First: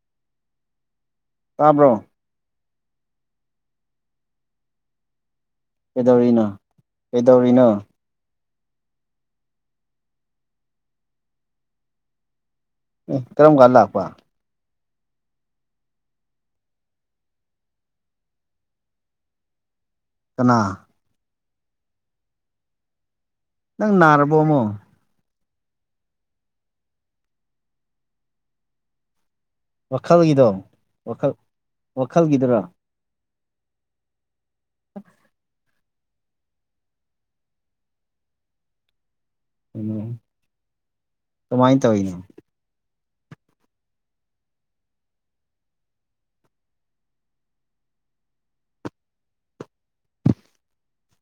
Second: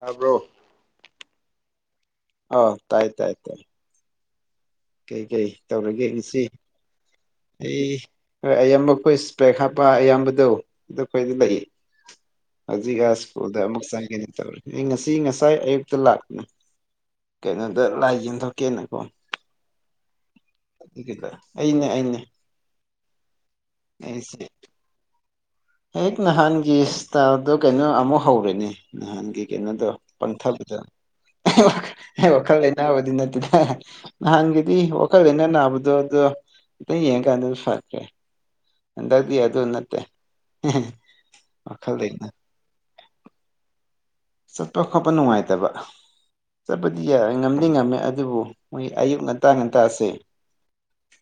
ꯇꯕ꯭ꯔꯣ ꯇꯥꯕ꯭ꯔꯣ ꯑꯣ ꯇꯥꯏ ꯇꯥꯏ ꯇ ꯀꯩꯀꯩ ꯇꯧꯔꯒꯦꯉꯁꯤ ꯀꯩꯗꯧꯔꯤꯅꯣ ꯀꯩꯗꯧꯔꯤꯅꯣ ꯑꯩ ꯈꯔ ꯑꯌꯥꯝꯕ ꯑꯩꯈꯣꯏ ꯏꯁꯄ꯭ꯔꯦꯛ ꯍꯥꯞꯄ ꯑꯌꯥꯝꯕꯗꯣ ꯑꯗꯨ ꯑꯩꯈꯣꯏꯗꯤ ꯂꯩ ꯍꯧꯖꯤꯛ ꯑ ꯑꯦ ꯀꯔꯝ ꯁ꯭ꯀꯨꯜꯗ ꯀꯥꯟ ꯑꯃꯨꯛ ꯂꯥꯛꯄ ꯆꯪꯒꯅꯤ ꯇꯧꯔꯦ ꯑꯩ ꯉꯁꯤ ꯉꯁꯥꯏ ꯑꯌꯨꯛꯇ ꯂꯥꯛꯄꯅꯦ ꯀꯩꯅꯣꯗ ꯂꯥꯏ ꯌꯦꯟꯊꯣꯛꯀꯦꯅꯀꯣ ꯀꯅꯥ ꯑꯩꯅꯦ ꯑꯩꯅꯦ ꯅꯪ ꯅꯔꯕꯣ ꯑꯩꯁꯦ ꯃꯨꯛ ꯍꯦꯛ ꯅꯍꯥꯟꯒꯤꯇꯥꯗꯣ ꯀꯩꯅꯣ ꯑꯃꯨꯛ ꯍꯧꯔꯦꯅꯦ ꯅꯍꯥꯟꯒꯤ ꯀꯩꯅꯣꯗꯣ ꯋꯥꯈꯜꯒꯤꯗꯣ ꯄꯪꯊꯕꯗꯅ ꯋꯥꯈꯜ ꯋꯥꯈꯜ ꯋꯥꯈꯜꯒꯤꯗꯨꯔꯣ ꯂꯩꯅꯥꯕꯨꯗꯤ ꯅꯠꯇꯦ ꯅꯪꯒꯦꯗꯤ ꯋꯥꯈꯜ ꯂꯩꯅ ꯅꯕꯗꯣ ꯌꯦꯡꯒꯅ ꯐꯔꯀꯦ ꯍꯟꯗꯛꯇꯤ ꯑꯗꯨ ꯅꯠꯇꯦ ꯀꯃꯥꯏꯅ ꯋꯥꯈꯜ ꯇꯧꯔꯤꯅꯣ ꯂꯩꯅ ꯆꯠꯄ ꯈꯣꯠꯄ ꯅꯨꯡꯉꯥꯏꯇꯕ ꯆꯠꯄꯗꯤ ꯌꯥ ꯉꯝꯗꯤ ꯉꯝꯃꯦ ꯑꯗꯨꯕꯨ ꯃꯣꯏ ꯑꯌꯨꯛ ꯉꯟꯇꯥ ꯉꯟꯇꯥꯁꯦ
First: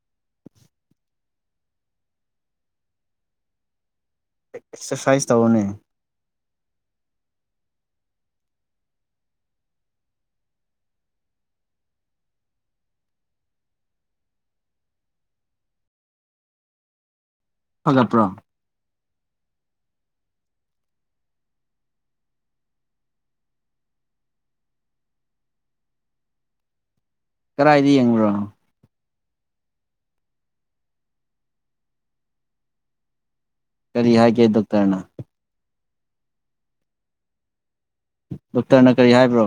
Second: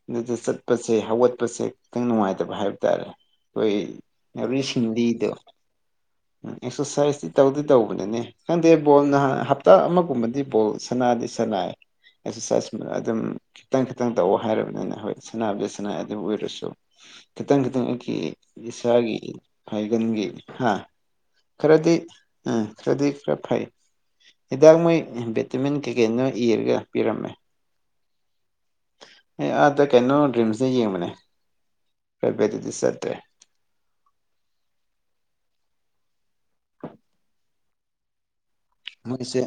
ꯑꯗꯨꯗ ꯆꯠꯄꯁꯦ ꯍꯧꯒꯠꯄꯁꯦ ꯈꯤꯇꯪ ꯅꯨꯡꯉꯥꯏꯇꯕ ꯍꯥꯏꯕ ꯇꯥꯔꯦ ꯑꯩꯈꯣꯏ ꯑꯦꯕꯔꯤ ꯍꯤꯟꯗꯤ ꯑꯦꯛꯁꯔꯁꯥꯏꯁ ꯗꯣ ꯇꯧꯔꯣꯅꯦ ꯑꯦꯛꯁꯔꯁꯥꯏꯁꯇꯤ ꯇꯧꯗ ꯇꯧꯕꯅꯅꯦ ꯈꯪꯗꯦ ꯕꯣꯜ ꯅꯍꯥꯟ ꯍꯞꯇꯥ ꯑꯃꯒꯨꯝꯕꯗꯤ ꯕꯣꯜ ꯁꯅꯥꯗꯤ ꯁꯅꯥ ꯑꯦꯛꯁꯔꯁꯥꯏꯖ ꯑꯗꯨꯝ ꯈꯤꯇꯪ ꯈꯤꯇꯪ ꯇꯧꯑꯣ ꯍꯥꯏꯔꯕꯅꯤꯅ ꯍꯣꯏ ꯁꯅꯥꯅꯕꯖꯦ ꯁꯥꯟꯅꯥ ꯑꯗꯨꯝ ꯑꯣꯏꯔꯁꯨ ꯈꯤꯇꯪ ꯈꯤꯇꯪ ꯑꯩꯈꯈꯤ ꯐꯒꯠꯄ꯭ꯔꯣ ꯏꯁꯥꯒꯤ ꯍꯥꯏꯒꯟꯒꯦ ꯍꯥ ꯈꯔꯗꯤ ꯎ ꯈꯔꯗꯤ ꯈꯔ ꯐꯩ ꯍꯤꯗꯥꯛ ꯃꯣꯏ ꯚꯦꯇꯥꯃꯤꯟ ꯀꯦꯀꯦꯟꯗꯨ ꯏꯔꯒ ꯄꯤꯔꯝꯃꯦ ꯀꯗꯥꯏꯗ ꯌꯦꯡꯕ꯭ꯔꯣꯅꯣ ꯑꯦ ꯑꯗ ꯀꯩꯅꯣ ꯔꯤꯝꯁꯅ ꯌꯦꯡꯕꯅꯦ ꯄꯔꯥꯏꯕꯦꯠ ꯆꯠꯇ꯭ꯔꯦ ꯀꯔꯤ ꯍꯥꯏꯒꯦ ꯗꯣꯛꯇꯔꯅ ꯗꯣꯛꯇꯔꯅ ꯀꯔꯤ ꯃꯣꯏꯁꯦ ꯍꯥꯏꯕ꯭ꯔꯣ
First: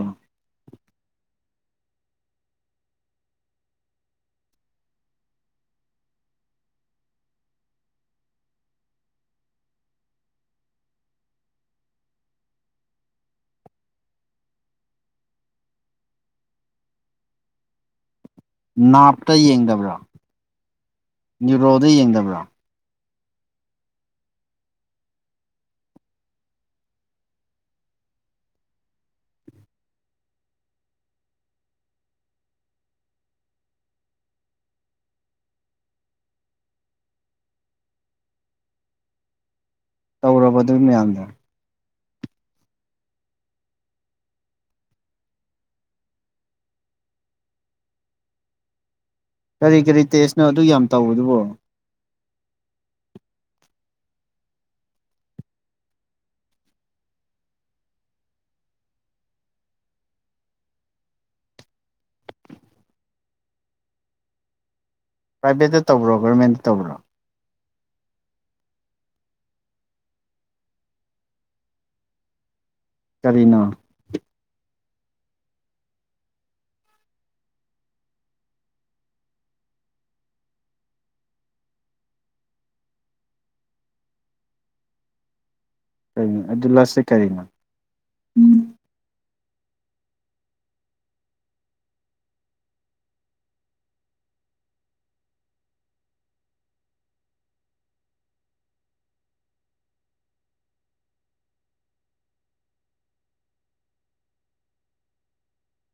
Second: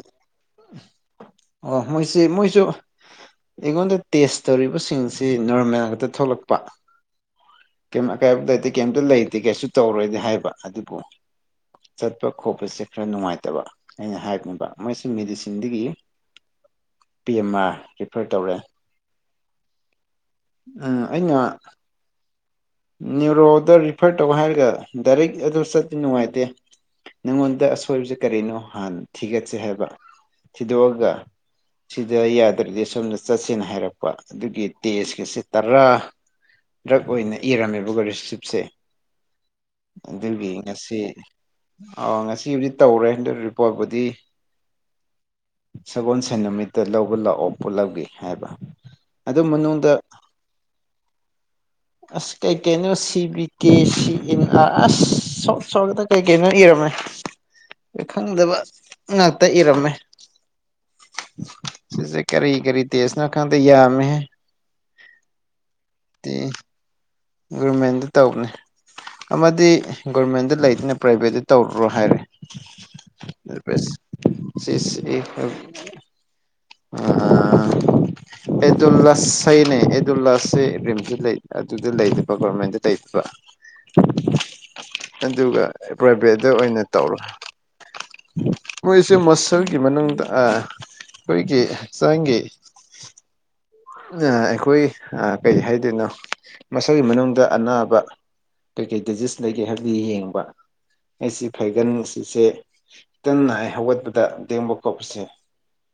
ꯑꯣ ꯃꯣꯏꯁꯤ ꯃꯣꯏꯁꯨ ꯑꯩꯉꯣꯟꯗ ꯇꯦꯁ ꯇꯧꯔꯤꯕꯁꯤꯡꯁꯤ ꯅꯣꯔꯃꯦꯜ ꯈꯛꯇ ꯊꯣꯛꯂꯛꯄ ꯀꯩ ꯑꯀꯥꯏꯕ ꯂꯩꯇꯦ ꯀꯩꯝꯇ ꯂꯩꯇꯦ ꯀꯩꯁꯨ ꯇꯧꯔꯣꯏꯗꯤ ꯍꯥꯏꯕ ꯑꯗꯨꯕꯨ ꯆꯠꯄ ꯈꯣꯠꯄꯁꯦ ꯈꯔ ꯅꯨꯡꯉꯥꯏꯇꯕ ꯑꯩꯅ ꯍꯥꯏꯕꯅꯦꯕ ꯃꯣꯏꯁꯤ ꯃꯦꯗꯤꯁꯤꯟꯗꯒꯤ ꯄꯤ ꯑꯦꯝ ꯑꯥꯔ ꯐꯔ ꯇꯧꯔꯦ ꯅꯥꯞꯇ ꯌꯦꯡꯗꯕ꯭ꯔꯣ ꯑꯩꯅ ꯅ꯭ꯌꯨꯔꯣꯗ ꯌꯦꯡꯗꯕ꯭ꯔꯣ ꯅ꯭ꯌꯨꯔꯣꯗ ꯔꯤꯐꯔ ꯇꯧꯍꯥꯏꯔꯒ ꯗꯥꯏꯔꯦꯛ ꯑꯗꯨ ꯆꯠꯄꯗ ꯅꯨꯡꯉꯥꯏꯇꯦ ꯅꯪꯉꯣꯟꯗ ꯑꯁꯣꯏꯕꯁꯦ ꯀꯔꯤꯅꯣ ꯍꯥꯟꯅ ꯊꯤꯒꯠꯁꯦ ꯍꯥꯏꯕ ꯊꯤꯗꯣꯛꯑꯒ ꯁꯤꯗ ꯌꯥꯗ꯭ꯔꯗꯤ ꯁꯣꯝꯗ ꯆꯠꯁꯦꯅ ꯍꯥꯏꯔꯛꯄ ꯑꯗꯨꯒꯤ ꯇꯦꯖꯀꯤꯁꯦ ꯇꯔꯥ ꯗ ꯔꯛ ꯑꯣꯏꯅꯤ ꯏꯔꯝꯃꯦꯕꯀꯣ ꯔꯤꯁꯤꯞꯁꯦ ꯑꯗꯨꯒꯤ ꯇꯧꯔꯕ ꯑꯗꯨ ꯉꯁꯤ ꯃꯌꯥꯝꯗꯣ ꯑꯥ ꯉꯁꯤꯕꯨꯗꯤ ꯇꯧꯔꯦꯟꯗ ꯔꯤꯄꯣꯔꯠꯄꯨꯗꯤ ꯁꯒꯣꯜ ꯁꯦꯟ ꯅꯨꯃꯤꯠꯇ ꯂꯧꯕ ꯂꯥꯛꯑꯣ ꯄꯨꯠꯂꯞꯒꯦ ꯍꯥꯏꯕ ꯑꯗꯨ ꯀꯔꯤ ꯃꯅꯨꯡꯗ ꯀꯔꯤ ꯇꯦꯁꯅꯣ ꯑꯗꯨ ꯌꯥꯝ ꯇꯧꯗꯨꯕꯣ ꯑꯁ ꯀꯩ ꯀꯩꯅꯣ C B K C and R ꯑꯁ ꯁ ꯁꯣꯗ ꯀꯩ ꯀꯩꯅꯣ ꯏꯔꯝꯃꯦ [inaudible] ꯈꯪꯗꯕ ꯉꯥꯛꯇ ꯏꯔꯝꯃꯦ ꯁꯤꯁꯦ ꯀꯔꯤ ꯀꯔꯤ ꯇꯁꯅ ꯈꯪꯗ ꯌꯥꯝ ꯄ꯭ꯔꯥꯏꯚꯦꯠꯇ ꯇꯧꯕ꯭ꯔꯣ ꯒꯔꯃꯦꯟꯇ ꯇꯧꯕ꯭ꯔꯣ ꯒꯣꯔꯃꯦꯟꯗ ꯇꯧꯕꯅꯦ ꯑꯃꯗꯤ ꯒꯣꯔꯃꯦꯟꯗ ꯂꯩꯇꯅ ꯄ꯭ꯔꯥꯏꯚꯦꯠꯇ ꯇꯧꯔꯨꯔꯣ ꯍꯥꯏꯔꯦ ꯀꯔꯤꯅꯣ ꯁꯤꯁꯦ ꯑ ꯑꯦꯗꯨꯜꯂꯥꯁ ꯍꯥꯢꯅꯦ ꯑꯦꯗꯨꯜꯂꯥꯁꯁꯦ ꯔꯤꯝꯇ ꯂꯩ ꯑꯗꯨ ꯑꯗꯨ ꯂꯩꯕ ꯒꯣꯔꯃꯦꯟꯗ ꯇꯩꯇꯕ ꯑꯗꯨꯒ ꯀꯔꯤꯅꯣ ꯄ꯭ꯔꯥꯏꯚꯦꯠꯇ ꯑꯗꯨ ꯑꯣꯏꯅ ꯂꯁꯁꯦ ꯇꯧꯔꯣ ꯀꯔꯤꯅꯣ ꯃꯣꯏꯁꯦ ꯃꯁ ꯜꯒꯤ ꯃꯅꯨꯡꯗ ꯑꯩꯈꯣꯏꯒꯤ ꯍꯛꯆꯥꯡꯒꯤ ꯑꯩꯈꯣꯏ ꯀꯔꯤ ꯍꯥꯏꯗꯣꯏꯅꯣ ꯃꯁꯜꯒꯤ ꯃꯅꯨꯡꯗ ꯑꯅꯥꯕ ꯀꯩꯀꯩ ꯗꯤꯖꯤꯁ ꯂꯩꯒꯦ ꯍꯥꯏꯕꯗꯣ ꯌꯦꯡꯕ ꯑꯩꯁꯤ ꯐꯩꯒꯟ ꯁꯤꯁꯦ ꯈꯤꯇꯪ ꯅꯥꯏ ꯍꯧꯒꯠꯄꯗ ꯂꯦꯡꯕ ꯀꯣꯠꯄꯁꯦ [inaudible]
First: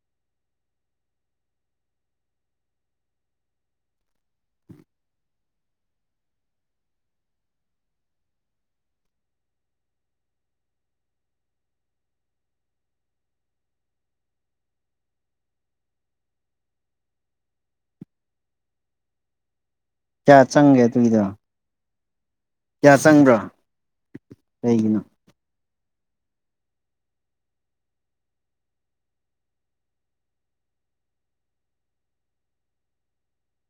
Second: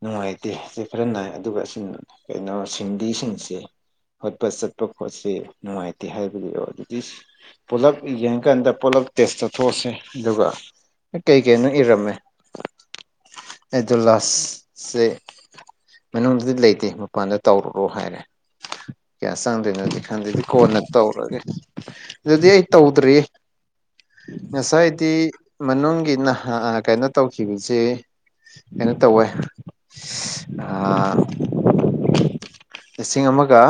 ꯅꯨꯡꯉꯥꯏꯇꯦ ꯑꯁꯤ ꯈꯔ ꯅꯥꯏ ꯑꯗꯨꯒ ꯁꯤ ꯀꯩꯅꯣ ꯁꯤꯡꯂꯤꯁꯤꯡꯁꯦ ꯍꯣꯠꯄ ꯆꯠꯄ ꯈꯣꯠꯁꯤ ꯅꯨꯡꯉꯥꯏꯇꯦ ꯍꯥꯏꯕꯗꯨ ꯑꯗꯨꯗꯤ ꯄꯨꯂꯞ ꯌꯦꯡꯀꯥꯟꯗꯂ ꯄꯨꯂꯞ ꯇꯦꯁ ꯇꯧꯊꯣꯛꯑꯁꯦ ꯑꯗꯨꯒ ꯀꯩ ꯀꯩꯅꯣ ꯏꯔꯝꯃꯦ ꯑꯩꯗꯨꯜꯂꯥꯁꯁꯦ ꯃꯅꯨꯡꯗꯗꯤ ꯂꯩ ꯇꯦ ꯃꯄꯥꯟꯗ ꯇꯧꯔꯨꯔꯣ ꯍꯥꯏꯔꯦ ꯀꯌꯥ ꯆꯪꯗꯣꯏꯅꯣꯗꯤ ꯀꯌꯥ ꯈꯪꯗꯦꯗꯤ ꯀꯣꯟꯅ ꯆꯪꯒꯦ ꯑꯗꯨꯒꯤꯗꯣ ꯇꯧꯔꯒꯦ ꯑꯗꯨꯗꯤ ꯑꯩ ꯀꯌꯥ ꯇꯧꯗ꯭ꯔꯤ ꯆꯪꯕ꯭ꯔꯣ ꯀꯩꯒꯤꯅꯣ ꯉꯁꯥꯏꯗꯤ ꯃꯅꯨꯡ ꯒꯤ ꯅꯍ ꯀꯩꯅꯣ ꯇꯧꯈꯤꯕꯁꯤ ꯀꯩꯅꯣ ꯇꯧꯋꯦ ꯑ ꯂꯤꯁꯤꯡ ꯑꯃꯒ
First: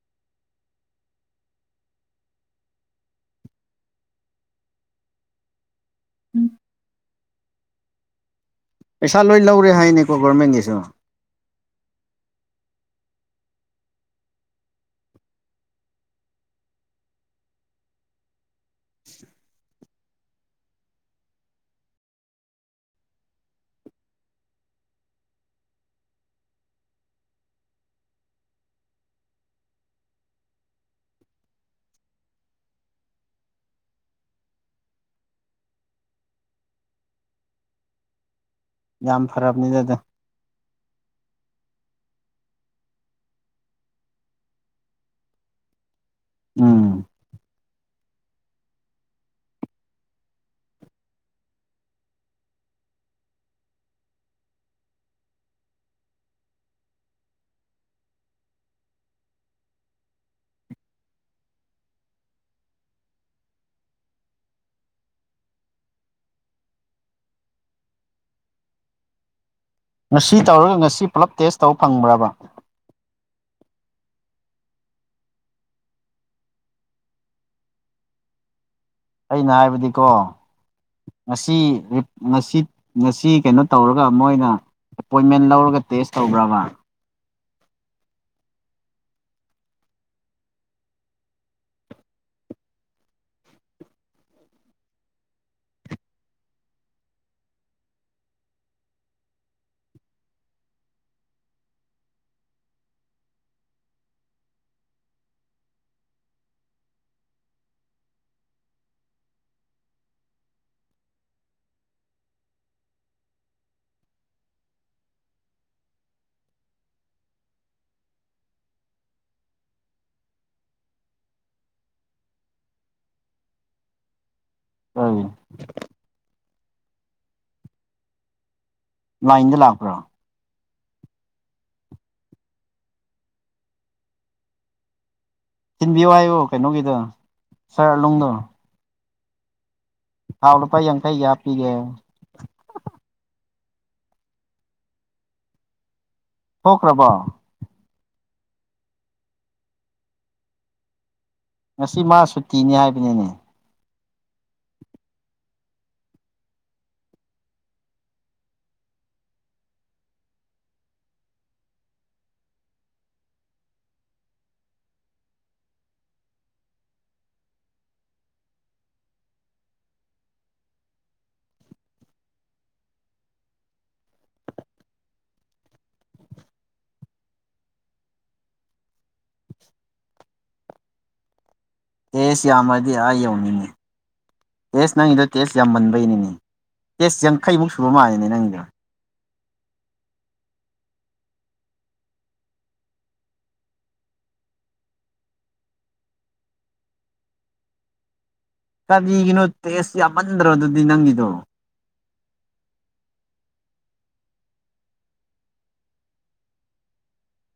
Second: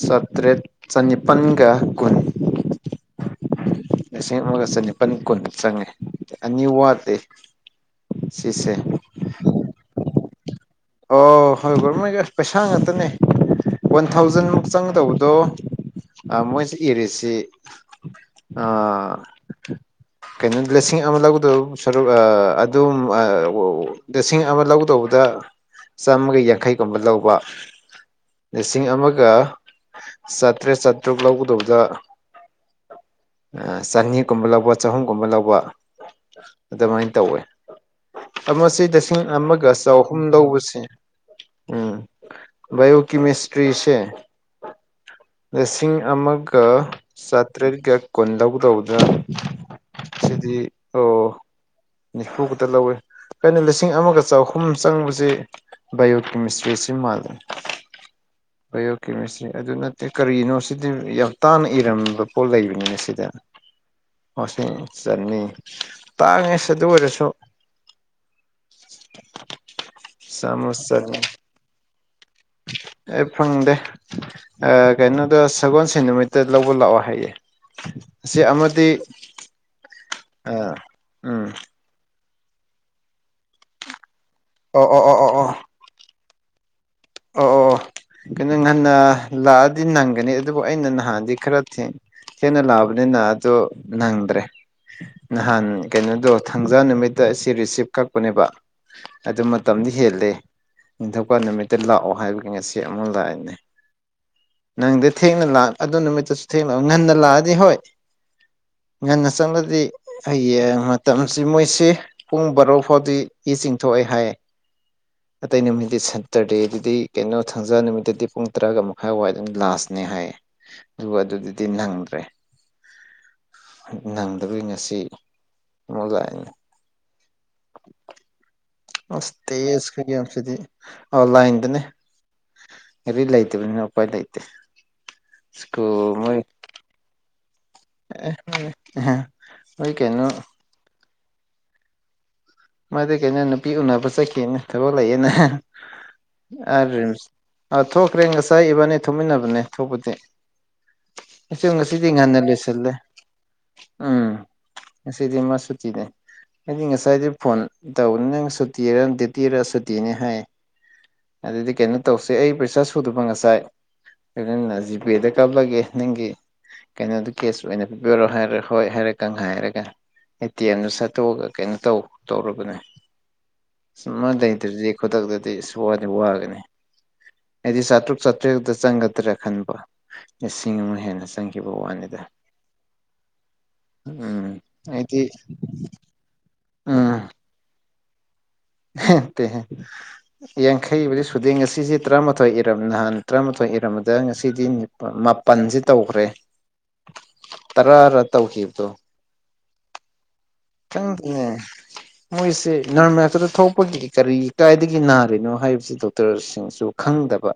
ꯆꯇ꯭ꯔꯦꯠ ꯆꯅꯤꯄꯜꯒ ꯀꯨꯟ ꯂꯤꯁꯤꯡ ꯑꯃꯒ ꯆꯅꯤꯄꯥꯟ ꯀꯨꯟ ꯆꯪꯉꯦ ꯑꯅꯤ ꯋꯥꯠꯇꯦ ꯁꯤꯁꯦ ꯄꯩꯁꯥ ꯂꯣꯏ ꯂꯧꯔꯦ ꯍꯥꯏꯅꯦꯀꯣ ꯒꯣꯔꯃꯦꯟꯒꯤꯁꯨ ꯑꯣ ꯍꯣꯏ ꯒꯣꯔꯃꯦꯟꯒ ꯄꯩꯁꯥ ꯉꯥꯛꯇꯅꯦ ꯋꯥꯟ ꯊꯥꯎꯖꯟꯃꯨꯛ ꯆꯪꯒꯗꯧꯕꯗꯣ ꯃꯣꯏꯁꯤ ꯏꯔꯤꯁꯤ ꯑꯥ ꯀꯩꯅꯣ ꯂꯤꯁꯤꯡ ꯑꯃ ꯂꯧꯒꯗ ꯁꯔꯨꯛ ꯑꯗꯨꯝ ꯂꯤꯁꯤꯡ ꯑꯃ ꯂꯧꯒꯗꯧꯕꯗ ꯆꯥꯝꯃꯒ ꯌꯥꯡꯈꯩꯒꯨꯝꯕ ꯂꯧꯕ ꯂꯤꯁꯤꯡ ꯑꯃꯒ ꯆꯥꯇ꯭ꯔꯦꯠ ꯆꯥꯇ꯭ꯔꯨꯛ ꯂꯧꯒꯗꯧꯗ ꯆꯅꯤꯒꯨꯝꯕ ꯂꯧꯕ ꯆꯍꯨꯝꯒꯨꯝꯕ ꯂꯧꯕ ꯑꯗꯨꯃꯥꯏꯅ ꯇꯧꯋꯦ ꯑꯃꯁꯦ ꯂꯤꯁꯤꯡ ꯌꯥꯝ ꯑꯃꯒ ꯐꯔꯕꯅꯤꯗ ꯑꯗꯨ ꯆꯍꯨꯝ ꯂꯧꯕ ꯎꯝ ꯕꯥꯢꯑꯧ ꯀꯦꯃꯦꯁꯇ꯭ꯔꯤꯁꯦ [inaudible] ꯂꯤꯁꯤꯡ ꯑꯃꯒ ꯎꯝ ꯆꯥꯇ꯭ꯔꯦꯠꯀ ꯀꯨꯟ ꯂꯧꯒꯗꯧꯗ ꯁꯤꯗꯤ ꯑꯣ ꯅꯤꯐꯨ ꯈꯛꯇ ꯂꯧꯋꯦ ꯀꯩꯅꯣ ꯂꯤꯁꯤꯡ ꯑꯃꯒ ꯆꯍꯨꯝ ꯆꯪꯕꯁꯦ ꯕꯥꯢꯑꯣ ꯀꯦꯃꯤꯁꯇ꯭ꯔꯤꯁꯤ ꯃꯥꯂꯢꯜꯂꯦ [inaudible] ꯕꯥꯏꯑꯣꯀꯦꯃꯤꯁꯇ꯭ꯔꯤ ꯑꯗꯨ ꯅꯠꯇꯦ ꯀꯔꯤꯅꯣ ꯁꯤꯗꯤ ꯌꯥꯝ ꯇꯥꯅ ꯏꯔꯝꯕ ꯄꯣꯠ ꯂꯩꯕꯅꯤꯅꯦ ꯁꯤꯗ ꯃꯁꯤ ꯆꯟꯅꯤ ꯇꯥꯡꯉꯦ ꯏꯁ ꯑꯗꯨ ꯑꯣꯏꯔꯁꯨ ꯉꯁꯤ ꯆꯥꯝꯃ ꯇꯧꯔꯒ ꯉꯁꯤ ꯄꯨꯂꯞ ꯇꯦꯁ ꯇꯧꯕ ꯐꯪꯕ꯭ꯔꯕ ꯑꯦ ꯐꯪꯗꯦ ꯑꯥ ꯀꯩꯅꯣꯗ ꯁꯒꯣꯜꯁꯦꯟ ꯅꯨꯃꯤꯠꯇ ꯂꯧꯕ ꯂꯥꯛꯑꯣ ꯍꯥꯏꯌꯦꯦ ꯑꯁꯤ ꯑꯃꯗꯤ ꯑꯩꯅ ꯍꯥꯏꯕꯗꯤꯀꯣ ꯑ ꯎꯝ ꯉꯁꯤ ꯉꯁꯤ ꯉꯁꯤ ꯀꯩꯅꯣ ꯇꯧꯔꯒ ꯃꯣꯏꯅ ꯑꯣ ꯑꯣ ꯑꯣ ꯑꯣ ꯑꯦꯄꯣꯏꯟꯃꯦꯟ ꯑꯣ ꯂꯧꯔꯒ ꯇꯦꯁ ꯇꯧꯕ꯭ꯔꯥꯕ ꯑꯣ ꯑꯣ ꯀꯩꯅꯣ ꯉꯟꯅ ꯂꯥꯛꯑꯗꯤ ꯅꯪꯒꯅꯤ ꯑꯗꯨꯕꯨ ꯑꯩꯅ ꯅꯍꯥꯟꯗꯤ ꯈꯔ ꯊꯦꯡ ꯊꯦꯡꯅ ꯂꯥꯛꯑꯕꯅꯤꯅ ꯑꯗꯨ ꯅꯪꯗ꯭ꯔꯦ ꯅꯍꯥꯟ ꯀꯩꯅꯣꯗꯣ ꯊꯥꯡꯖꯥ ꯅꯨꯃꯤꯠꯇ ꯑꯁꯤ ꯔꯤꯁꯤꯞ ꯀꯛꯄꯅꯦꯕ ꯑꯗꯨ ꯃꯇꯝꯗꯤ ꯍꯦꯜꯂꯦ ꯅꯤꯡꯊꯧꯀꯥ ꯅꯨꯃꯤꯠ ꯇ ꯂꯥꯛꯑꯣ ꯍꯥꯏꯕꯒꯤ ꯉꯁꯤ ꯑꯃꯨꯛ ꯂꯥꯛꯏꯅꯦ ꯅꯪꯗꯤ ꯊꯦꯡꯅ ꯂꯥꯛ ꯑꯗꯨ ꯅꯨꯃꯤꯠꯇꯁꯨ ꯊꯦꯡꯅ ꯉꯟꯅ ꯂꯥꯛꯑꯗꯤ ꯍꯣꯏ [inaudible] ꯉꯟꯅ ꯆꯪꯂꯂꯗꯤ ꯍꯌꯦꯡ ꯃꯇꯝꯁꯤ ꯃꯣꯏꯁꯤ ꯄꯨꯡ ꯕꯥꯔꯣ ꯐꯥꯎꯗꯤ ꯏ ꯆꯤꯡꯊꯣꯛꯑꯦ ꯍꯥꯏ ꯑꯇꯩ ꯅꯨꯃꯤꯇꯤ ꯁꯟ ꯁꯦꯇꯔꯗꯦꯗꯗꯤ ꯀꯩꯅꯣ ꯊꯪꯖꯥ ꯅꯨꯃꯤꯠꯇꯗꯤ ꯄꯨꯡ ꯇꯔꯥꯒ ꯃꯈꯥꯏꯋꯥꯏ ꯑꯗꯨꯝ ꯂꯥꯁꯅꯦ ꯍꯥꯏꯌꯦ ꯑꯗꯨꯒ ꯑꯗꯨꯗꯤ ꯅꯪꯗ꯭ꯔꯦ ꯑꯗꯨꯒꯤ ꯉꯁꯤ ꯏꯃꯣ ꯂꯥꯛꯏꯅꯤ ꯑꯁ ꯂꯥꯏꯟꯗ ꯇꯦꯁ ꯂꯥꯛꯄ꯭ꯔꯣ ꯃꯌꯥꯝꯁꯤꯗꯤ ꯑꯣ ꯂꯥꯏꯟꯗꯅꯦ ꯀꯔꯤ ꯂꯩꯇꯕꯅꯤꯅ ꯎꯄꯥꯏ ꯂꯩꯇꯦ ꯊꯤꯟꯕꯤꯌꯣ ꯁ꯭ꯀꯨꯜ ꯍꯥꯏꯌꯣ ꯃꯣꯏ ꯀꯩꯅꯣꯒꯤꯗ [unintelligible] ꯍꯥꯎ ꯂꯨꯄꯥ ꯌꯥꯡ ꯀꯩ ꯍꯥꯄꯤꯒꯦ ꯃꯗꯤ ꯀꯩꯅꯣ ꯅꯨꯄꯤ ꯎꯅꯕ ꯆꯠꯀꯦꯅ ꯊꯕꯛ ꯂꯩꯌꯦꯦꯅ ꯊꯣꯛꯈ꯭ꯔꯕꯣ ꯔꯤꯝꯁ ꯑꯥ ꯊꯣꯛꯈ꯭ꯔꯦ ꯉꯁꯥꯏ ꯏꯕꯥꯅꯤ ꯊꯣꯛꯃꯤꯟꯅꯕꯅꯦ ꯊꯣꯛꯄꯗꯤ ꯑꯗꯣ ꯉꯁꯤ ꯉꯁꯤꯇ ꯃꯥ ꯉꯥꯟꯅ ꯁꯨꯇꯤꯅꯤ ꯂꯣꯏꯁꯤꯂꯦ ꯍꯥꯏꯕꯅꯤꯅꯦ ꯎꯝ ꯉꯁꯤꯗꯤ ꯃꯥ ꯁꯨꯇꯤꯅꯦ ꯑꯩꯗꯤ ꯉꯁꯥꯏꯗꯤ ꯐꯣꯟ ꯇꯧꯕꯅꯤ ꯅꯪ ꯁꯨꯇꯤꯔ ꯗ꯭ꯌꯨꯇꯤꯔ ꯁꯨꯇꯤꯅꯤ ꯍꯥꯏ ꯑꯗꯨꯗꯤ ꯀꯩꯅꯣ ꯇꯧꯁꯤ ꯑꯩ ꯄꯩꯁꯥ ꯁꯨꯗꯕ ꯉꯁꯥꯏ ꯅꯖꯤꯕꯦꯗ ꯀꯄꯒꯦ ꯅꯪꯒꯤ ꯀꯩꯅꯣꯗ ꯀꯦꯁ ꯑꯣꯏꯅ ꯄꯤꯕꯤꯔꯣ ꯍꯥꯏꯔ ꯍꯣꯏ ꯍꯥꯏꯔꯦꯀ ꯍꯥꯏꯔꯒ ꯑꯦ ꯇꯤ ꯑꯦꯝꯗꯨ ꯁꯠꯇꯣꯛꯑꯒ ꯀꯩꯅꯣ ꯇꯧ ꯇꯧꯔꯕꯅꯦ ꯁꯨꯃꯥꯏ ꯂꯩꯇ꯭ꯔꯗꯤ ꯈꯨꯗꯛꯇꯗꯤ ꯁ ꯋꯥꯗꯤ ꯋꯥꯒꯅꯤ ꯑꯩꯗꯤ ꯆꯥꯇ꯭ꯔꯨꯛ ꯆꯥꯇ꯭ꯔꯦꯨꯛꯇ ꯆꯪꯒꯗ꯭ꯔꯥ ꯈꯟꯕ ꯂꯤꯁꯤꯡ ꯑꯃꯨꯛ ꯍꯦꯟꯅ ꯆꯪꯈꯤ ꯇꯦꯁ ꯌꯥꯝꯃꯗꯤ ꯑꯥ ꯌꯧꯅꯤꯅꯦ ꯎꯝ ꯇꯦꯁ ꯑꯩꯗꯤ ꯅꯪꯒꯤꯗꯣ ꯇꯦꯁ ꯌꯥꯝ ꯃꯟꯕꯩꯅꯤꯅꯦ ꯎꯝ ꯇꯦꯁ ꯌꯥꯡꯈꯩꯃꯨꯛ ꯁꯨꯕ ꯃꯥꯜꯂꯦꯅꯦ ꯅꯪꯗꯣ ꯍꯦ ꯌꯥꯡꯈꯩꯕꯨꯗꯤ ꯁꯨꯗꯦ ꯉꯁꯤꯁꯦ ꯇꯔꯥꯃꯥꯊꯣꯏ ꯏꯔꯝ ꯅꯍꯥꯟ ꯇꯔꯥꯃꯥꯊꯣꯏ ꯏꯔꯝꯃꯗ ꯉꯁꯤꯗꯤ ꯅꯤ ꯃꯥꯄꯜꯁꯤ ꯇꯧꯈ꯭ꯔꯦ ꯇꯔꯥ ꯀꯔꯤꯒꯤꯅꯣ ꯇꯦꯁ ꯌꯥꯝꯃꯟꯗꯔꯣ ꯈꯪꯗꯦ ꯃꯣꯏꯁꯦ ꯅꯔꯃꯦꯇꯗ ꯊꯣꯛꯄꯒꯤ ꯀꯔꯤ ꯀꯥꯏꯗꯒꯤ ꯅꯥꯔꯤꯅꯣ ꯍꯥꯏꯕꯁꯤ ꯗꯣꯛꯇꯔꯁꯤꯡꯁꯨ ꯈꯪꯗꯕ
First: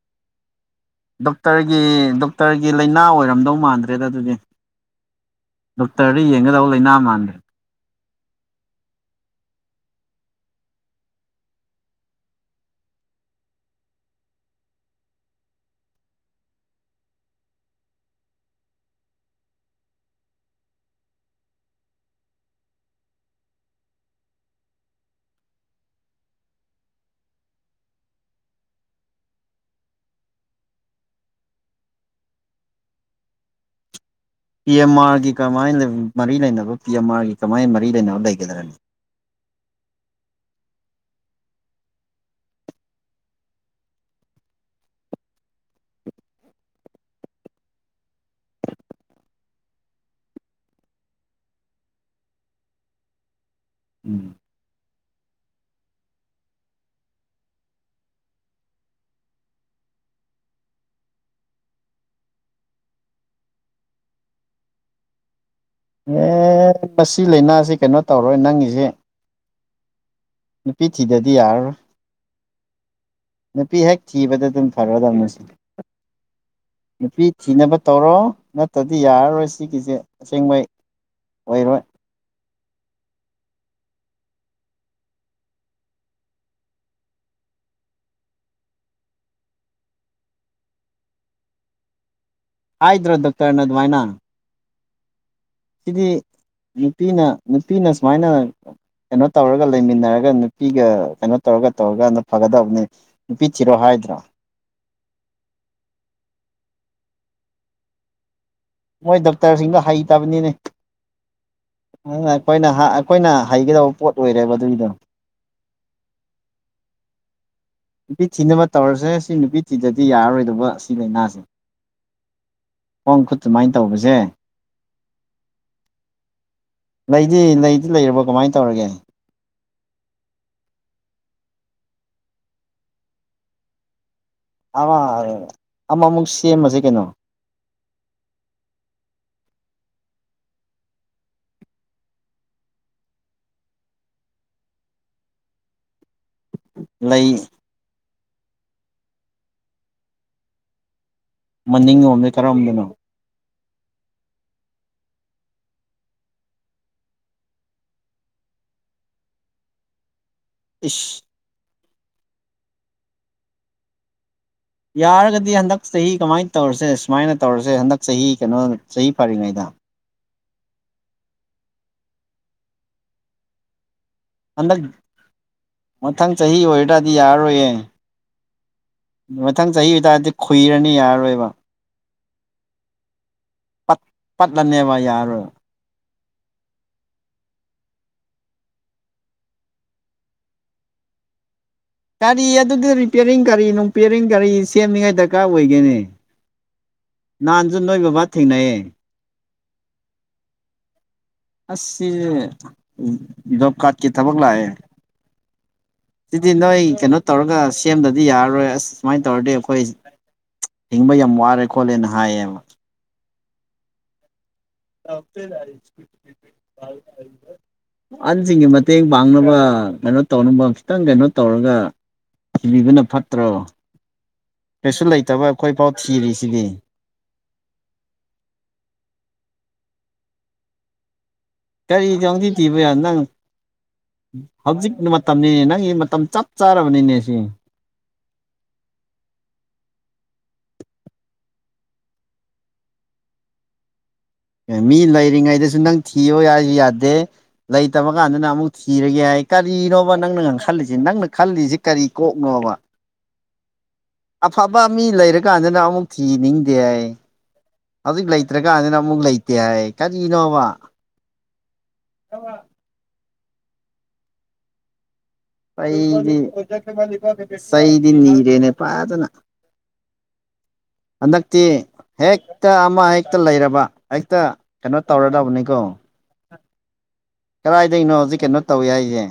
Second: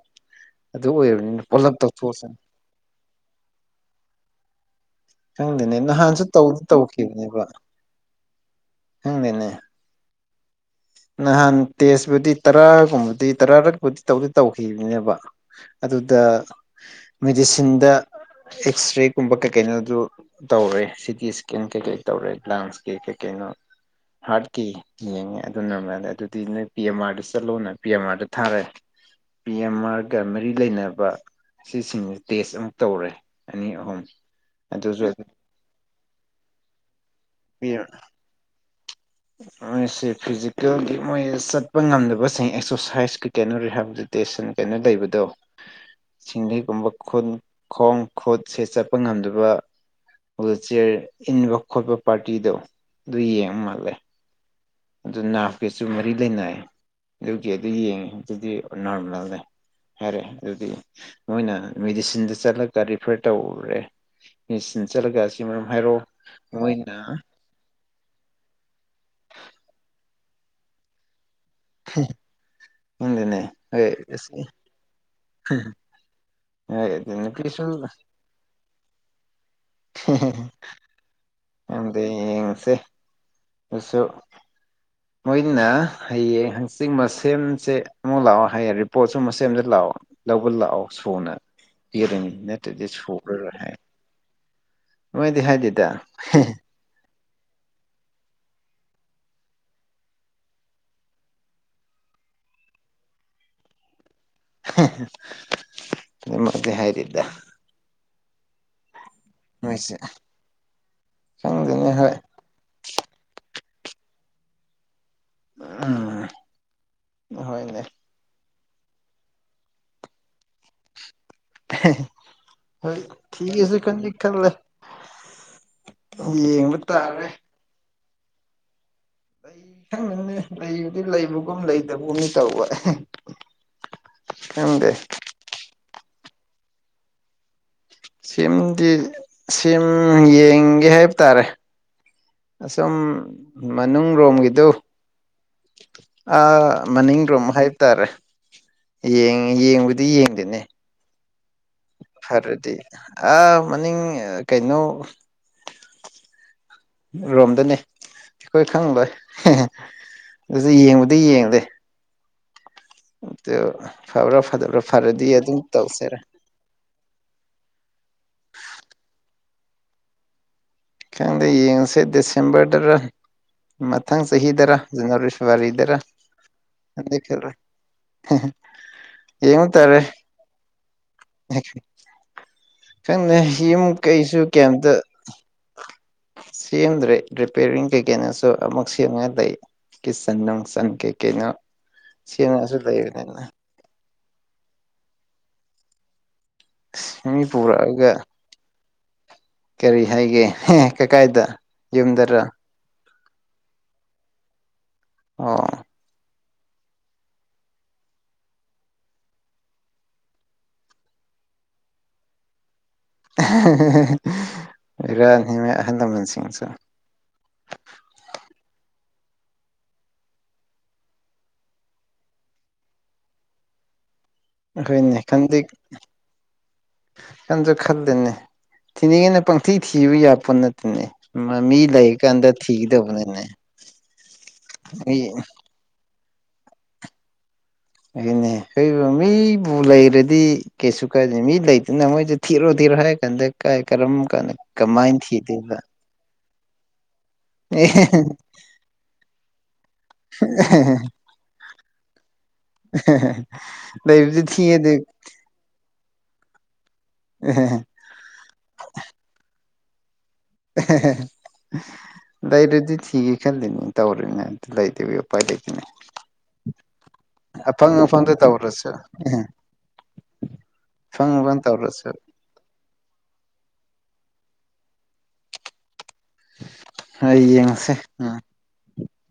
ꯑꯗꯨ ꯑꯣꯏꯔꯕꯅꯤꯅ ꯄꯨꯂꯞ ꯗꯣꯛꯇꯔꯒꯤ ꯇꯧꯊꯣꯛꯁꯅꯤ ꯗꯣꯛꯇꯔꯒꯤ ꯂꯥꯏꯅꯥ ꯑꯣꯏꯔꯝꯗꯧ ꯃꯥꯟꯗ꯭ꯔꯦꯗ ꯑꯗꯨꯗꯤ ꯈꯪꯗꯦꯅꯦ ꯗꯣꯛꯇꯔꯗ ꯅꯍꯥꯟꯁꯨ ꯇꯧꯗ ꯌꯦꯡꯒꯗꯧ ꯂꯥꯏꯅꯥ ꯃꯥꯟꯗ꯭ꯔꯦ ꯇꯧꯈꯤꯕꯅꯦꯕ ꯈꯪꯗꯦꯅꯦ [inaudible] ꯅꯍꯥꯟ ꯇꯦꯁꯄꯨꯗꯤ ꯇꯔꯥꯒꯨꯝꯕꯗꯤ ꯇꯔꯥꯔꯛꯕꯨꯗꯤ ꯇꯧꯗꯤ ꯇꯧꯈꯤꯕꯅꯦꯕ ꯑꯗꯨꯗ ꯃꯦꯗꯤꯁꯤꯟꯗ ꯑꯦꯛꯁ ꯔꯦꯒꯨꯝꯕ ꯀꯩꯀꯩꯅꯣ ꯑꯗꯨ ꯇꯧꯔꯦ ꯁꯤ ꯇꯤ ꯏꯁꯀꯦꯟ ꯀꯩꯀꯩ ꯇꯧꯔꯦ ꯂꯥꯟꯁ ꯀꯦ ꯀꯩꯀꯩ [inaudible] ꯍꯥꯔꯠꯀꯤ ꯌꯦ ꯑꯗꯨꯅ ꯑꯗꯨꯗꯤ ꯅꯣꯏ ꯄꯤ ꯑꯦꯝ ꯑꯥꯔꯗ ꯆꯠꯂꯣꯅꯦ ꯄꯤ ꯑꯦꯝ ꯑꯥꯔꯗ ꯊꯥꯔꯛꯑꯦ ꯄꯤ ꯑꯦꯝ ꯑꯥꯔꯒ ꯃꯔꯤ ꯂꯩꯅꯕ ꯁꯤꯁꯤꯡꯁꯦ ꯇꯦꯁ ꯑꯃꯨꯛ ꯇꯧꯔꯦ ꯑꯅꯤ ꯑꯍꯨꯝ ꯄꯤ ꯑꯦꯝ ꯑꯗꯨꯁꯨ ꯃꯥꯥꯔꯒꯤ ꯀꯃꯥꯏ ꯃꯔꯤ ꯂꯩꯅꯕ ꯄꯤ ꯑꯦꯝ ꯑꯥꯔꯒꯤ ꯀꯃꯥꯏꯅ ꯃꯔꯤ ꯂꯩꯅꯕ ꯂꯩꯒꯗ꯭ꯔꯅꯤ ꯃꯣꯏꯁꯦ ꯐꯤꯖꯤꯀꯦꯜꯜꯂꯤ ꯃꯣꯏ ꯆꯠꯄ ꯉꯝꯗꯕꯁꯤꯡ ꯑꯦꯛꯁꯔꯁꯥꯏꯁꯀꯤ ꯀꯩꯅꯣꯔꯤ ꯍꯥꯏꯕꯖꯤꯛꯇꯤ ꯀꯩꯅꯣ ꯂꯩꯕꯗꯣ ꯁꯤꯡꯂꯩꯒꯨꯝꯕ ꯈꯨꯟ ꯈꯣꯡ ꯈꯨꯠꯁꯦ ꯆꯠꯄ ꯉꯝꯗꯕ ꯆꯤꯌꯔ ꯏꯟꯕ ꯈꯣꯠꯄ ꯄꯥꯔꯇꯤꯗꯣ ꯑꯗꯨ ꯌꯦꯡ ꯃꯥꯜꯂꯦ ꯎꯝ ꯑꯗꯨ ꯅꯥꯞꯀꯁꯨ ꯃꯔꯤ ꯂꯩꯅꯌꯦ ꯑꯗꯨꯒꯤ ꯑꯗꯨ ꯌꯦꯡꯉꯦ ꯑꯗꯨꯗꯤ ꯅꯣꯔꯃꯦꯜ ꯂꯩ ꯍꯥꯏꯔꯦ ꯑꯗꯨꯗꯤ ꯃꯣꯏꯅ ꯃꯦꯗꯤꯁꯤꯟꯗ ꯆꯠꯂꯒ ꯔꯤꯐꯔ ꯇꯧꯔꯦ ꯆꯠꯂꯒ ꯃꯔꯝ ꯍꯥꯏꯔꯛꯑꯣ ꯑꯦ ꯃꯣꯏꯅ ꯃꯁꯤ ꯂꯥꯏꯅꯥꯁꯤ ꯀꯩꯅꯣ ꯇꯧꯔꯣꯏ ꯅꯪꯒꯤꯁꯦ ꯅꯨꯄꯤ ꯊꯤꯗ꯭ꯔꯗꯤ ꯌꯥꯔꯔꯣꯏ ꯈꯪꯗꯦꯅꯦ ꯅꯨꯄꯤ ꯍꯣꯏ ꯍꯦꯛ ꯑꯁꯤ ꯊꯤꯕꯗ ꯑꯗꯨꯝ ꯐꯔꯗꯧꯅꯦ [unintelligible] ꯍꯣꯏ ꯑꯗꯨ ꯅꯨꯄꯤ ꯅꯨꯄꯤꯁꯨ ꯊꯤꯅꯕ ꯇꯧꯔꯣ ꯅꯠꯇ꯭ꯔꯗꯤ ꯌꯥꯔꯔꯣꯏ ꯁꯤꯒꯤꯁꯦ ꯑꯁꯦꯡꯕꯩ ꯑꯣꯏꯔꯣꯏ ꯑꯗꯤ ꯌꯦꯡꯉꯁꯨ ꯑꯩꯁꯨ ꯃꯣꯏꯅ ꯍꯌꯦꯡ ꯍꯪꯆꯤꯠ ꯃꯁꯦꯝꯁꯦ ꯑꯃꯨꯛ ꯂꯥꯛꯑꯣ ꯍꯥꯏꯌꯦꯡ ꯔꯤꯄꯣꯠꯁꯨ ꯃꯁꯦꯝꯁꯦ ꯂꯥꯛꯑꯣ ꯂꯧꯕ ꯂꯥꯛꯎ ꯁꯨꯅ ꯄꯤꯔꯅꯤ ꯅꯠꯇ꯭ꯔꯗꯤ ꯍꯥꯏꯗ꯭ꯔꯣ ꯁꯨꯔꯔꯣꯏ ꯗꯣꯛꯇꯔꯅ ꯍꯥꯏ ꯑꯗꯨꯃꯥꯏꯅ ꯅꯣꯏꯗꯤ ꯍꯥꯏꯗꯦꯗ ꯁꯤꯗꯤ ꯅꯨꯄꯤꯅ ꯅꯨꯄꯤꯅ ꯁꯨꯃꯥꯏꯅ ꯀꯩꯅꯣ ꯇꯧꯔꯒ ꯂꯩꯃꯤꯟꯅꯔꯒ ꯅꯨꯄꯤꯒ ꯀꯩꯅꯣ ꯇꯧꯔꯒ ꯇꯧꯔꯒ ꯐꯒꯗꯕꯅꯦ ꯅꯨꯄꯤ ꯊꯤꯔꯣ ꯍꯥꯏ ꯍꯥꯏꯗ꯭ꯔꯥ ꯍꯥꯏꯗꯦꯗ ꯃꯣꯏ ꯗꯣꯛꯇꯔꯁꯤꯡꯗꯣ ꯅꯣꯏꯁꯦ ꯍꯩꯇꯕꯅꯤꯅꯦ ꯈꯪꯗꯦꯅꯦ ꯍꯣꯏ ꯑꯩꯈꯣꯏꯅ ꯑꯩꯈꯣꯏꯅ ꯍꯩꯒꯗꯕ ꯄꯣꯠ ꯑꯣꯏꯔꯦꯕ ꯑꯗꯨꯒꯤꯗꯣ ꯎꯝ ꯍꯣꯏꯅꯦ ꯅꯨꯄꯤ ꯊꯤꯅꯕ ꯇꯧꯔꯁꯦ ꯁꯤ ꯅꯨꯄꯤ ꯊꯤꯗ꯭ꯔꯗꯤ ꯌꯥꯔꯔꯣꯏꯗꯧꯕ ꯁꯤ ꯂꯥꯏꯅꯥꯁꯦ ꯍꯣꯏ ꯈꯣꯡ ꯈꯨꯠ ꯁꯨꯃꯥꯏꯅ ꯊꯤꯒꯦꯁꯦ ꯈꯟꯗꯤ ꯇꯧꯕꯁꯦ ꯈꯜꯂꯦ ꯌꯦꯡꯕ ꯇꯥꯔꯦ ꯂꯩꯔꯕꯣ ꯀꯃꯥꯏꯅ ꯇꯧꯔꯒꯦ ꯂꯩ ꯈꯪꯕꯅꯤ ꯂꯩꯕꯨꯗꯤ ꯂꯩꯕꯒꯨꯝ ꯂꯩꯇꯕꯒꯨꯝꯅꯤ ꯇꯧꯕ ꯈꯪꯗꯦ ꯑꯃꯃꯨꯛ ꯁꯦꯝꯃꯁꯦ ꯀꯩꯅꯣ ꯁꯤꯝꯗꯤ ꯁꯤꯝ ꯌꯦꯡꯒꯦ ꯍꯥꯏꯕ ꯇꯥꯔꯦ ꯑꯁꯨꯝ ꯃꯅꯨꯡ ꯔꯣꯝꯒꯤꯗꯨ ꯃꯅꯤꯡ ꯂꯩ ꯔꯣꯝ ꯍꯥꯏꯕ ꯇꯥꯔꯦ ꯌꯦꯡ ꯌꯦꯡꯕꯨꯗꯤ ꯌꯦꯡꯗꯅꯦ ꯃꯅꯤꯡꯂꯣꯝꯗ ꯐꯔꯦꯗꯤ ꯀꯔꯣꯝꯗꯅꯣ ꯑꯥ ꯃꯅꯤꯡ ꯀꯩꯅꯣ ꯔꯣꯝꯗꯅꯤ ꯑꯩꯈꯣꯏ ꯈꯪꯂꯣꯏ ꯑꯗꯨ ꯌꯦꯡꯕꯗꯤ ꯏꯁ ꯌꯦꯡꯗꯦ [unintelligible] ꯐꯔꯗꯤ ꯌꯥꯔꯒꯗꯤ ꯑꯗꯨꯝ ꯍꯟꯗꯛ ꯆꯍꯤ ꯇꯧꯁꯤꯔ ꯀꯃꯥꯏꯅ ꯇꯧꯔꯁꯦ ꯁꯨꯃꯥꯏꯅ ꯇꯧꯔꯁꯦ ꯍꯟꯗꯛ ꯆꯍꯤ ꯀꯩꯅꯣ ꯆꯍꯤ ꯐꯔꯤꯉꯩꯗ ꯈꯪꯗꯦ ꯌꯦꯡꯉꯁꯦ ꯗꯤꯁꯦꯝꯕꯔꯗꯔ ꯃꯊꯥꯡ ꯆꯍꯤꯗꯔ ꯍꯟꯗꯛ ꯖꯅꯋꯥꯔꯤ ꯐꯦꯕꯋꯥꯔꯤꯗꯔ ꯃꯊꯪ ꯆꯍꯤ ꯑꯣꯏꯇꯥꯔꯗꯤ ꯑ ꯈ꯭ꯔꯦ ꯌꯥꯔꯔꯣꯏꯌꯦ ꯃꯊꯪ ꯆꯍꯤ ꯑꯗꯨꯇꯥꯔꯗꯤ ꯈꯨꯨꯏꯔꯅꯤ ꯌꯥꯔꯔꯣꯏꯕ ꯈꯪꯗꯦ ꯌꯨꯝ ꯄꯠ ꯀꯩꯁꯨ ꯀꯩꯝꯇ ꯄꯠꯂꯅꯦꯕ ꯌꯥꯔꯣꯏ ꯁꯦꯝꯗ꯭ꯔꯦ ꯔꯤꯄꯤꯌꯥꯔꯤꯡ ꯀꯩꯀꯩꯅꯁꯨ ꯑꯃꯨꯛ ꯁꯦꯝꯉ ꯂꯩ ꯀꯤꯆꯟ ꯅꯨꯡ ꯀꯩꯀꯩꯅꯣ ꯒꯥꯔꯤ ꯑꯗꯨꯗꯤ ꯔꯤꯄꯤꯌꯔꯤꯡ ꯀꯥꯔꯤ ꯅꯨꯡꯄꯤꯔꯤꯡ ꯀꯥꯔꯤ ꯁꯦꯝꯅꯤꯉꯥꯏ ꯗꯔꯀꯥꯔ ꯑꯣꯏꯒꯦꯅꯤ ꯃꯤ ꯅꯍꯥꯟꯁꯨ ꯅꯣꯏ ꯄꯨꯔꯛꯑꯒ ꯕꯕꯥ ꯊꯦꯡꯅꯩꯌꯦ ꯀꯔꯤ ꯍꯥꯏꯒꯦ ꯀꯀꯥꯏꯗ ꯌꯨꯝꯗꯔ ꯖꯣꯞ ꯀꯥꯔꯠꯀꯤ ꯊꯕꯛ ꯂꯥꯛꯑꯦ ꯑꯣ ꯁꯤꯗꯤ ꯅꯣꯏ ꯀꯩꯅꯣ ꯇꯧꯔꯒ ꯁꯦꯝꯗꯗꯤ ꯌꯥꯔꯔꯣꯏ ꯑꯁ ꯁꯨꯃꯥꯏꯅ ꯇꯧꯔꯗꯤ ꯑꯩꯈꯣꯏ ꯍꯤꯡꯕ ꯌꯥꯝ ꯋꯥꯔꯦ ꯈꯣꯠꯂꯦꯅ ꯍꯥꯏꯌꯦ [unintelligible] ꯕꯦꯔꯥꯅꯤ ꯃꯣꯏ ꯑꯍꯜ ꯂꯃꯟꯁꯤꯡꯁꯨ [unintelligible] ꯑꯍꯟꯁꯤꯡꯒꯤ ꯃꯇꯦꯡ ꯄꯥꯡꯅꯕ ꯀꯩꯅꯣ ꯇꯧꯅꯕ ꯈꯤꯇꯪ ꯀꯩꯅꯣ ꯇꯧꯔꯒ ꯊꯤꯕꯅ ꯐꯠꯇ꯭ꯔꯣ ꯀꯩꯁꯨ ꯍꯣꯏꯅꯦ ꯂꯩꯇꯕ ꯈꯟꯗꯤ ꯑꯩꯈꯣꯏꯐꯥꯎ ꯊꯤꯔꯤꯁꯤꯗꯤ ꯈꯟꯁꯨ ꯈꯗꯦꯅꯦ ꯊꯤꯅꯤꯡꯉꯦꯅ ꯄꯪꯊꯤ ꯊꯤꯕ ꯌꯥꯄꯣꯠ ꯅꯠꯇꯦꯅꯦ ꯃꯃꯤ ꯂꯩ ꯀꯔꯤ ꯀꯥꯟꯗ ꯀꯥꯡꯊꯤ ꯊꯤꯕ ꯌꯥ ꯅꯪ ꯊꯤꯗꯧꯕꯅꯦꯅꯦ ꯍꯧꯖꯤꯛ ꯃꯇꯝꯅꯤꯅꯦ ꯅꯪꯒꯤ ꯃꯇꯝ ꯆꯞ ꯆꯥꯔꯕꯅꯤꯅꯦ ꯁꯤ ꯑꯗꯨꯅꯦ ꯃꯤꯕꯨ ꯂꯩꯔꯗꯤ ꯀꯩꯁꯨ ꯀꯥꯏꯗꯦ ꯃꯤ ꯂꯩꯇꯅ ꯃꯣꯏꯁꯨ ꯊꯤꯔꯣ ꯊꯤꯔꯣ ꯍꯥꯢꯀꯥꯟꯗ ꯀꯥꯢ ꯀꯔꯝ ꯀꯥꯟꯗ ꯃꯤ ꯀꯃꯥꯏꯅ ꯂꯩꯔꯤꯉꯩꯗꯁꯨ ꯊꯤꯗꯣꯏꯕ ꯅꯪ ꯊꯤꯌꯣ ꯍꯥꯏ ꯌꯥꯗꯦ ꯂꯩꯇꯕ ꯀꯥꯟꯗꯅ ꯅꯪ ꯑꯃꯨꯛ ꯊꯤꯔꯒꯦ ꯍꯥꯏ ꯀꯔꯤꯅꯣꯕ ꯅꯪꯅ ꯈꯜꯂꯤꯁꯦ ꯅꯪꯅ ꯈꯜꯂꯤꯖꯦ ꯀꯔꯤ ꯀꯣꯛ ꯅꯣꯕ ꯂꯩꯕꯗꯤ ꯊꯤꯌꯦ ꯑꯐꯕ ꯑꯗꯨ ꯃꯤ ꯂꯩꯔꯀꯥꯟꯗꯅ ꯑꯃꯨꯛ ꯊꯤꯅꯤꯡꯗꯦ [unintelligible] ꯍꯧꯖꯤꯛ ꯂꯩꯇ꯭ꯔꯀꯥꯟꯗꯅ ꯑꯃꯨꯛ ꯂꯩꯇꯦ ꯍꯥꯏ ꯀꯔꯤꯅꯣꯕ ꯂꯩꯔꯗꯤ ꯊꯤꯒꯦ ꯈꯜꯂꯤꯅꯤ ꯇꯧꯔꯤꯅꯦ ꯑꯗꯨ ꯂꯩꯇꯕ ꯆꯩꯗꯤ ꯑꯐꯪ ꯆꯩꯗꯤ ꯑꯐꯪꯗ ꯅꯤꯔꯦꯅꯦ ꯇꯧꯔꯁꯨ ꯐꯖꯅ ꯑꯐꯪ ꯑꯐꯪ ꯍꯟꯗꯛꯇꯤ ꯇꯧꯔꯁꯨ ꯍꯦꯛꯇ ꯑꯃ ꯍꯦꯛꯇ ꯂꯩꯔꯕ ꯍꯦꯛꯇ ꯀꯩꯅꯣ ꯇꯧꯔꯗꯕꯅꯤꯀꯣ ꯍꯣꯏ ꯌꯦꯡꯉꯁꯦ ꯀꯗꯥꯏꯗꯒꯤꯅꯣ ꯎꯝ ꯍꯧꯖꯤꯛ ꯀꯩꯅꯣ ꯇꯧꯋꯦ ꯍꯥꯏꯁꯦ